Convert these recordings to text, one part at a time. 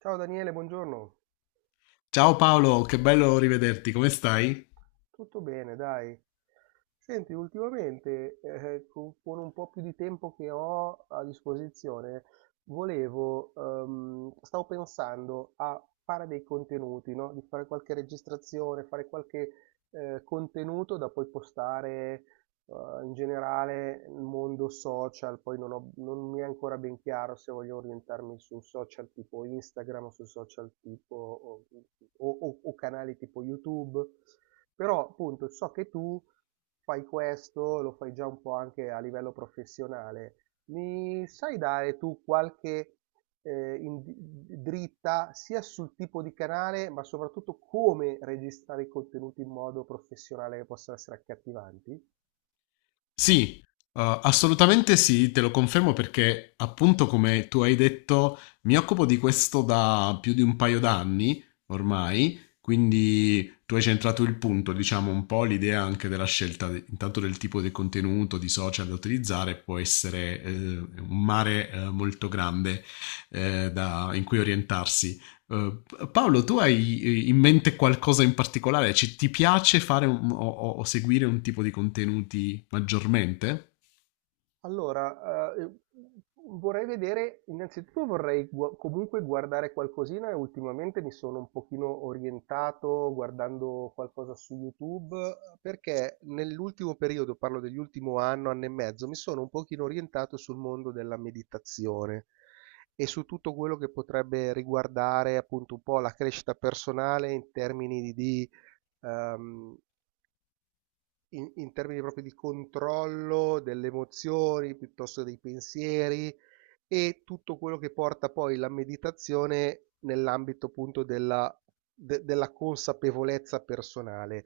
Ciao Daniele, buongiorno. Ciao Paolo, che bello rivederti, come stai? Tutto bene, dai. Senti, ultimamente, con un po' più di tempo che ho a disposizione, volevo, stavo pensando a fare dei contenuti, no? Di fare qualche registrazione, fare qualche contenuto da poi postare, in generale nel mondo social. Poi non mi è ancora ben chiaro se voglio orientarmi su social tipo Instagram, su social tipo o canali tipo YouTube. Però appunto so che tu fai questo, lo fai già un po' anche a livello professionale. Mi sai dare tu qualche dritta sia sul tipo di canale, ma soprattutto come registrare i contenuti in modo professionale che possano essere accattivanti? Sì, assolutamente sì, te lo confermo perché appunto come tu hai detto mi occupo di questo da più di un paio d'anni ormai, quindi tu hai centrato il punto, diciamo un po' l'idea anche della scelta intanto del tipo di contenuto, di social da utilizzare, può essere un mare molto grande, in cui orientarsi. Uh, Paolo, tu hai in mente qualcosa in particolare? Ti piace fare o seguire un tipo di contenuti maggiormente? Allora, vorrei vedere, innanzitutto comunque guardare qualcosina e ultimamente mi sono un pochino orientato guardando qualcosa su YouTube perché nell'ultimo periodo, parlo dell'ultimo anno, anno e mezzo, mi sono un pochino orientato sul mondo della meditazione e su tutto quello che potrebbe riguardare appunto un po' la crescita personale in termini di, ehm, in, in termini proprio di controllo delle emozioni, piuttosto dei pensieri e tutto quello che porta poi la meditazione nell'ambito appunto della consapevolezza personale.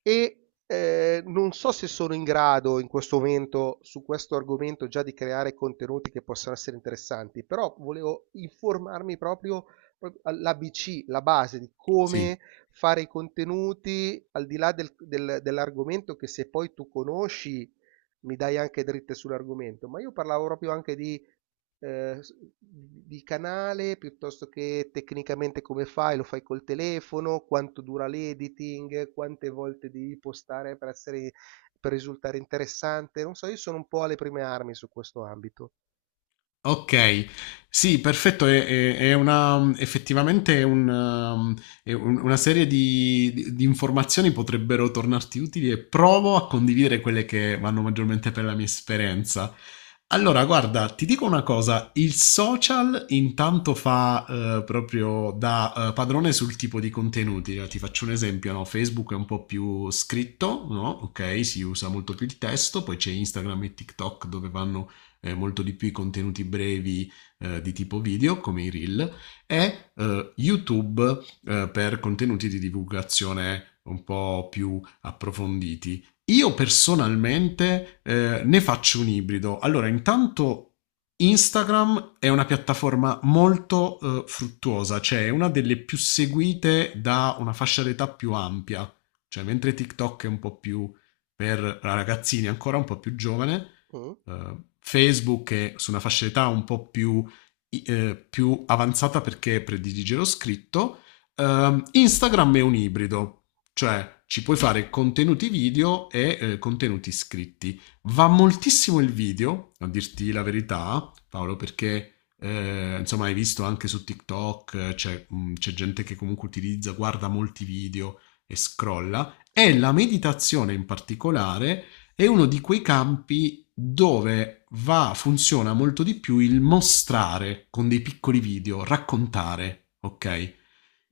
E non so se sono in grado in questo momento su questo argomento già di creare contenuti che possano essere interessanti, però volevo informarmi proprio l'ABC, la base di Sì. come fare i contenuti al di là dell'argomento che se poi tu conosci mi dai anche dritte sull'argomento, ma io parlavo proprio anche di canale piuttosto che tecnicamente come fai, lo fai col telefono, quanto dura l'editing, quante volte devi postare per risultare interessante. Non so, io sono un po' alle prime armi su questo ambito. Ok, sì, perfetto, effettivamente è un, um, è un- una serie di, di informazioni potrebbero tornarti utili e provo a condividere quelle che vanno maggiormente per la mia esperienza. Allora, guarda, ti dico una cosa, il social intanto fa proprio da padrone sul tipo di contenuti, ti faccio un esempio, no? Facebook è un po' più scritto, no? Ok, si usa molto più il testo, poi c'è Instagram e TikTok dove vanno molto di più i contenuti brevi di tipo video, come i reel, e YouTube per contenuti di divulgazione un po' più approfonditi. Io personalmente ne faccio un ibrido. Allora, intanto Instagram è una piattaforma molto fruttuosa, cioè è una delle più seguite da una fascia d'età più ampia, cioè mentre TikTok è un po' più per ragazzini, ancora un po' più giovane, Mm, Facebook è su una fascia d'età un po' più, più avanzata perché predilige lo scritto. Instagram è un ibrido, cioè ci puoi fare contenuti video e contenuti scritti. Va moltissimo il video, a dirti la verità, Paolo, perché insomma hai visto anche su TikTok c'è gente che comunque utilizza, guarda molti video e scrolla. E sì. la meditazione in particolare è uno di quei campi dove va, funziona molto di più il mostrare con dei piccoli video, raccontare, ok?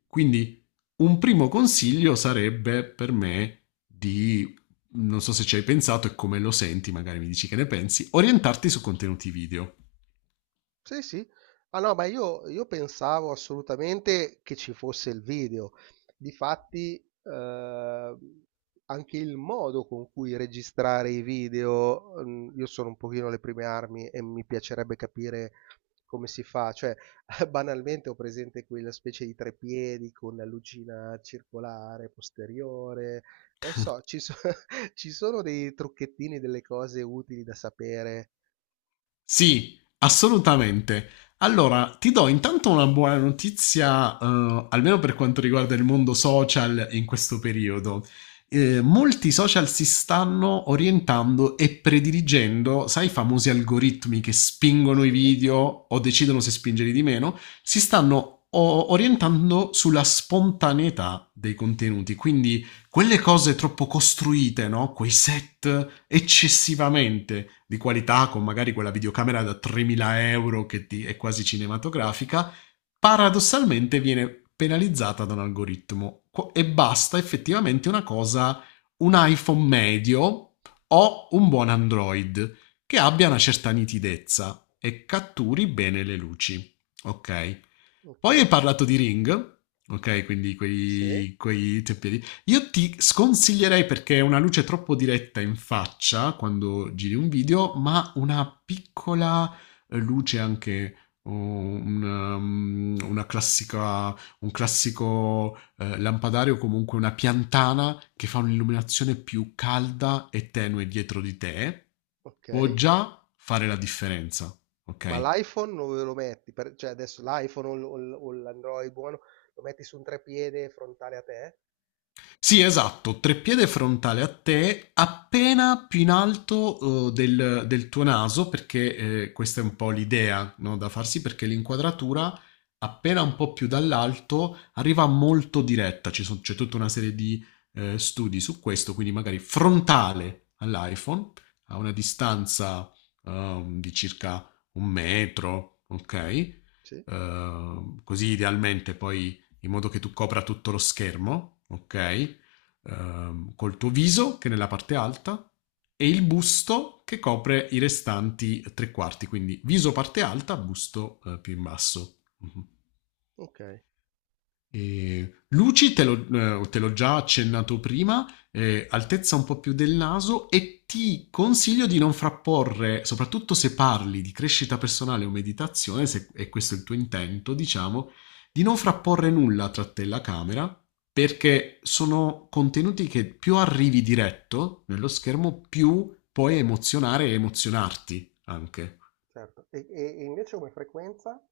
Quindi un primo consiglio sarebbe per me di, non so se ci hai pensato e come lo senti, magari mi dici che ne pensi, orientarti su contenuti video. Sì, sì. Ah no, ma io pensavo assolutamente che ci fosse il video. Difatti, eh, anche il modo con cui registrare i video, mm, io sono un pochino alle prime armi e mi piacerebbe capire come si fa. Cioè, banalmente ho presente quella specie di treppiedi con la lucina circolare posteriore. Non so, ci sono dei trucchettini, delle cose utili da sapere. Sì, assolutamente. Allora, ti do intanto una buona notizia, almeno per quanto riguarda il mondo social in questo periodo. Molti social si stanno orientando e prediligendo, sai, i famosi algoritmi che spingono i Sì, video o sì, decidono se spingerli di meno, si stanno orientando sulla spontaneità dei contenuti. Quindi quelle cose troppo costruite, no? Quei set eccessivamente di qualità, con magari quella videocamera da 3.000 euro che è quasi cinematografica, paradossalmente viene penalizzata da un algoritmo. E basta effettivamente una cosa, un iPhone medio o un buon Android che abbia una certa nitidezza e catturi bene le luci. Ok. ok. Poi hai parlato di Ring, ok, quindi Sì, quei tempi di io ti sconsiglierei perché è una luce troppo diretta in faccia quando giri un video, ma una piccola luce anche oh, una, mm, una classica, un classico lampadario, comunque una piantana che fa un'illuminazione più calda e tenue dietro di te, ok. può già fare la differenza, Ma ok? l'iPhone dove lo metti? Per- cioè adesso l'iPhone o l'Android buono, lo metti su un trepiede frontale a te? Sì, esatto, treppiede frontale a te, appena più in alto del tuo naso, perché questa è un po' l'idea, no, da farsi, perché l'inquadratura, appena un po' più dall'alto, arriva molto diretta. C'è tutta una serie di studi su questo, quindi magari frontale all'iPhone, a una distanza di circa un metro, ok? Sì. Così idealmente poi in modo che tu copra tutto lo schermo, ok? Col tuo viso, che è nella parte alta, e il busto che copre i restanti tre quarti, quindi viso parte alta, busto più in basso. Mhm. Ok. E luci te l'ho già accennato prima, altezza un po' più del naso e ti consiglio di non frapporre, soprattutto se parli di crescita personale o meditazione, se è questo il tuo intento, diciamo, di non frapporre nulla tra te e la camera, perché sono contenuti che più arrivi diretto nello schermo, più puoi emozionare e emozionarti anche. Certo, e, e invece come frequenza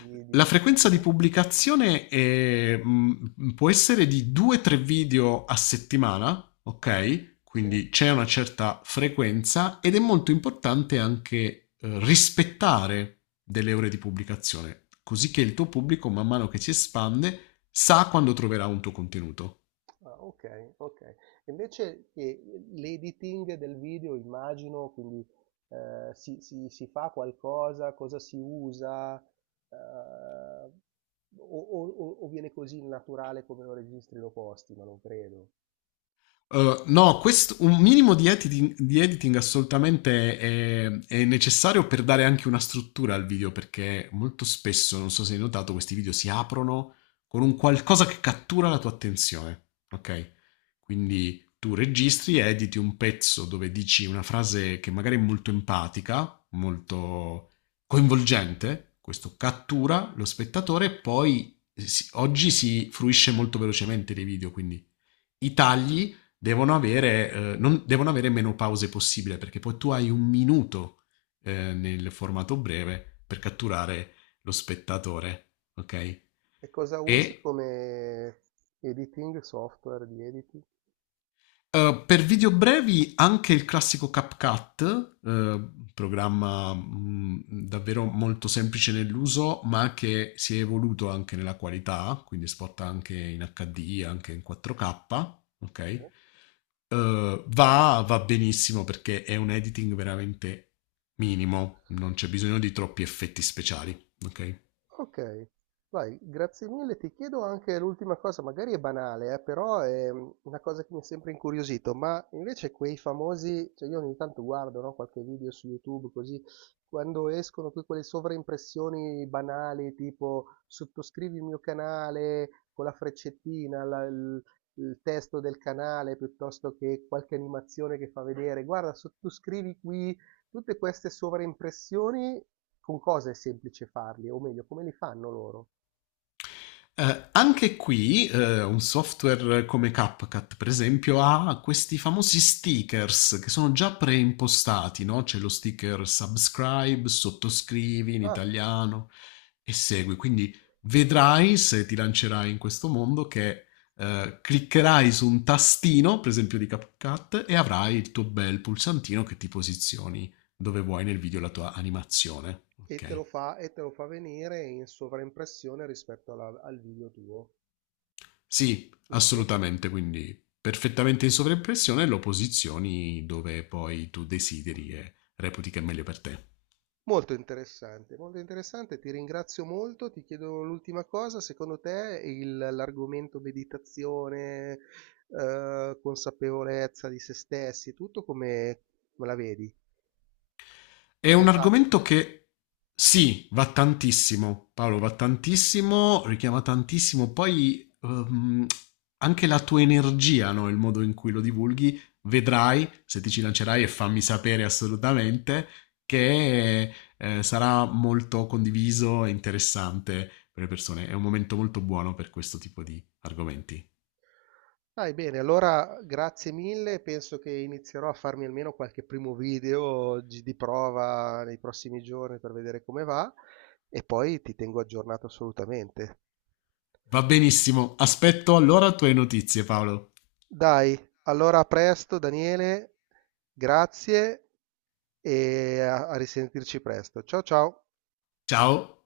La di frequenza di post? pubblicazione può essere di 2-3 video a settimana, ok? Sì. Quindi c'è una certa frequenza ed è molto importante anche rispettare delle ore di pubblicazione, così che il tuo pubblico, man mano che si espande, sa quando troverà un tuo contenuto. Ah, ok, ok. Invece l'editing del video, immagino, quindi si fa qualcosa, cosa si usa, eh, o viene così naturale come lo registri e lo posti, ma non credo. No, un minimo di editing, assolutamente è necessario per dare anche una struttura al video, perché molto spesso, non so se hai notato, questi video si aprono con un qualcosa che cattura la tua attenzione, ok? Quindi tu registri, editi un pezzo dove dici una frase che magari è molto empatica, molto coinvolgente, questo cattura lo spettatore e poi oggi si fruisce molto velocemente dei video, quindi i tagli devono avere, devono avere meno pause possibile perché poi tu hai un minuto nel formato breve per catturare lo spettatore, ok? E cosa E usi come editing, software di editing? Per video brevi anche il classico CapCut, programma davvero molto semplice nell'uso, ma che si è evoluto anche nella qualità, quindi spot anche in HD, anche in 4K, ok? Va benissimo perché è un editing veramente minimo, non c'è bisogno di troppi effetti speciali, ok? Ok, vai, grazie mille. Ti chiedo anche l'ultima cosa, magari è banale, però è mm, una cosa che mi ha sempre incuriosito, ma invece quei famosi, cioè io ogni tanto guardo, no, qualche video su YouTube così, quando escono poi quelle sovraimpressioni banali, tipo sottoscrivi il mio canale con la freccettina, il testo del canale, piuttosto che qualche animazione che fa vedere, guarda, sottoscrivi qui, tutte queste sovraimpressioni con cosa è semplice farli, o meglio, come li fanno loro. Anche qui un software come CapCut, per esempio, ha questi famosi stickers che sono già preimpostati, no? C'è lo sticker subscribe, sottoscrivi in Ah, italiano e segui. Quindi vedrai se ti lancerai in questo mondo che cliccherai su un tastino, per esempio di CapCut, e avrai il tuo bel pulsantino che ti posizioni dove vuoi nel video la tua animazione. e te Ok? lo fa, e te lo fa venire in sovraimpressione rispetto al video tuo, Sì, giusto? assolutamente, quindi perfettamente in sovraimpressione lo posizioni dove poi tu desideri e reputi che è meglio per te. Molto interessante, ti ringrazio molto, ti chiedo l'ultima cosa, secondo te l'argomento meditazione, consapevolezza di se stessi, tutto come, come la vedi? È Ce un n'è tanto? argomento che sì, va tantissimo, Paolo, va tantissimo, richiama tantissimo, poi anche la tua energia, no? Il modo in cui lo divulghi, vedrai, se ti ci lancerai e fammi sapere assolutamente, che sarà molto condiviso e interessante per le persone. È un momento molto buono per questo tipo di argomenti. Dai, bene, allora grazie mille, penso che inizierò a farmi almeno qualche primo di prova nei prossimi giorni per vedere come va e poi ti tengo aggiornato assolutamente. Va benissimo, aspetto allora tue notizie, Paolo. Dai, allora a presto Daniele, grazie e a risentirci presto. Ciao ciao! Ciao!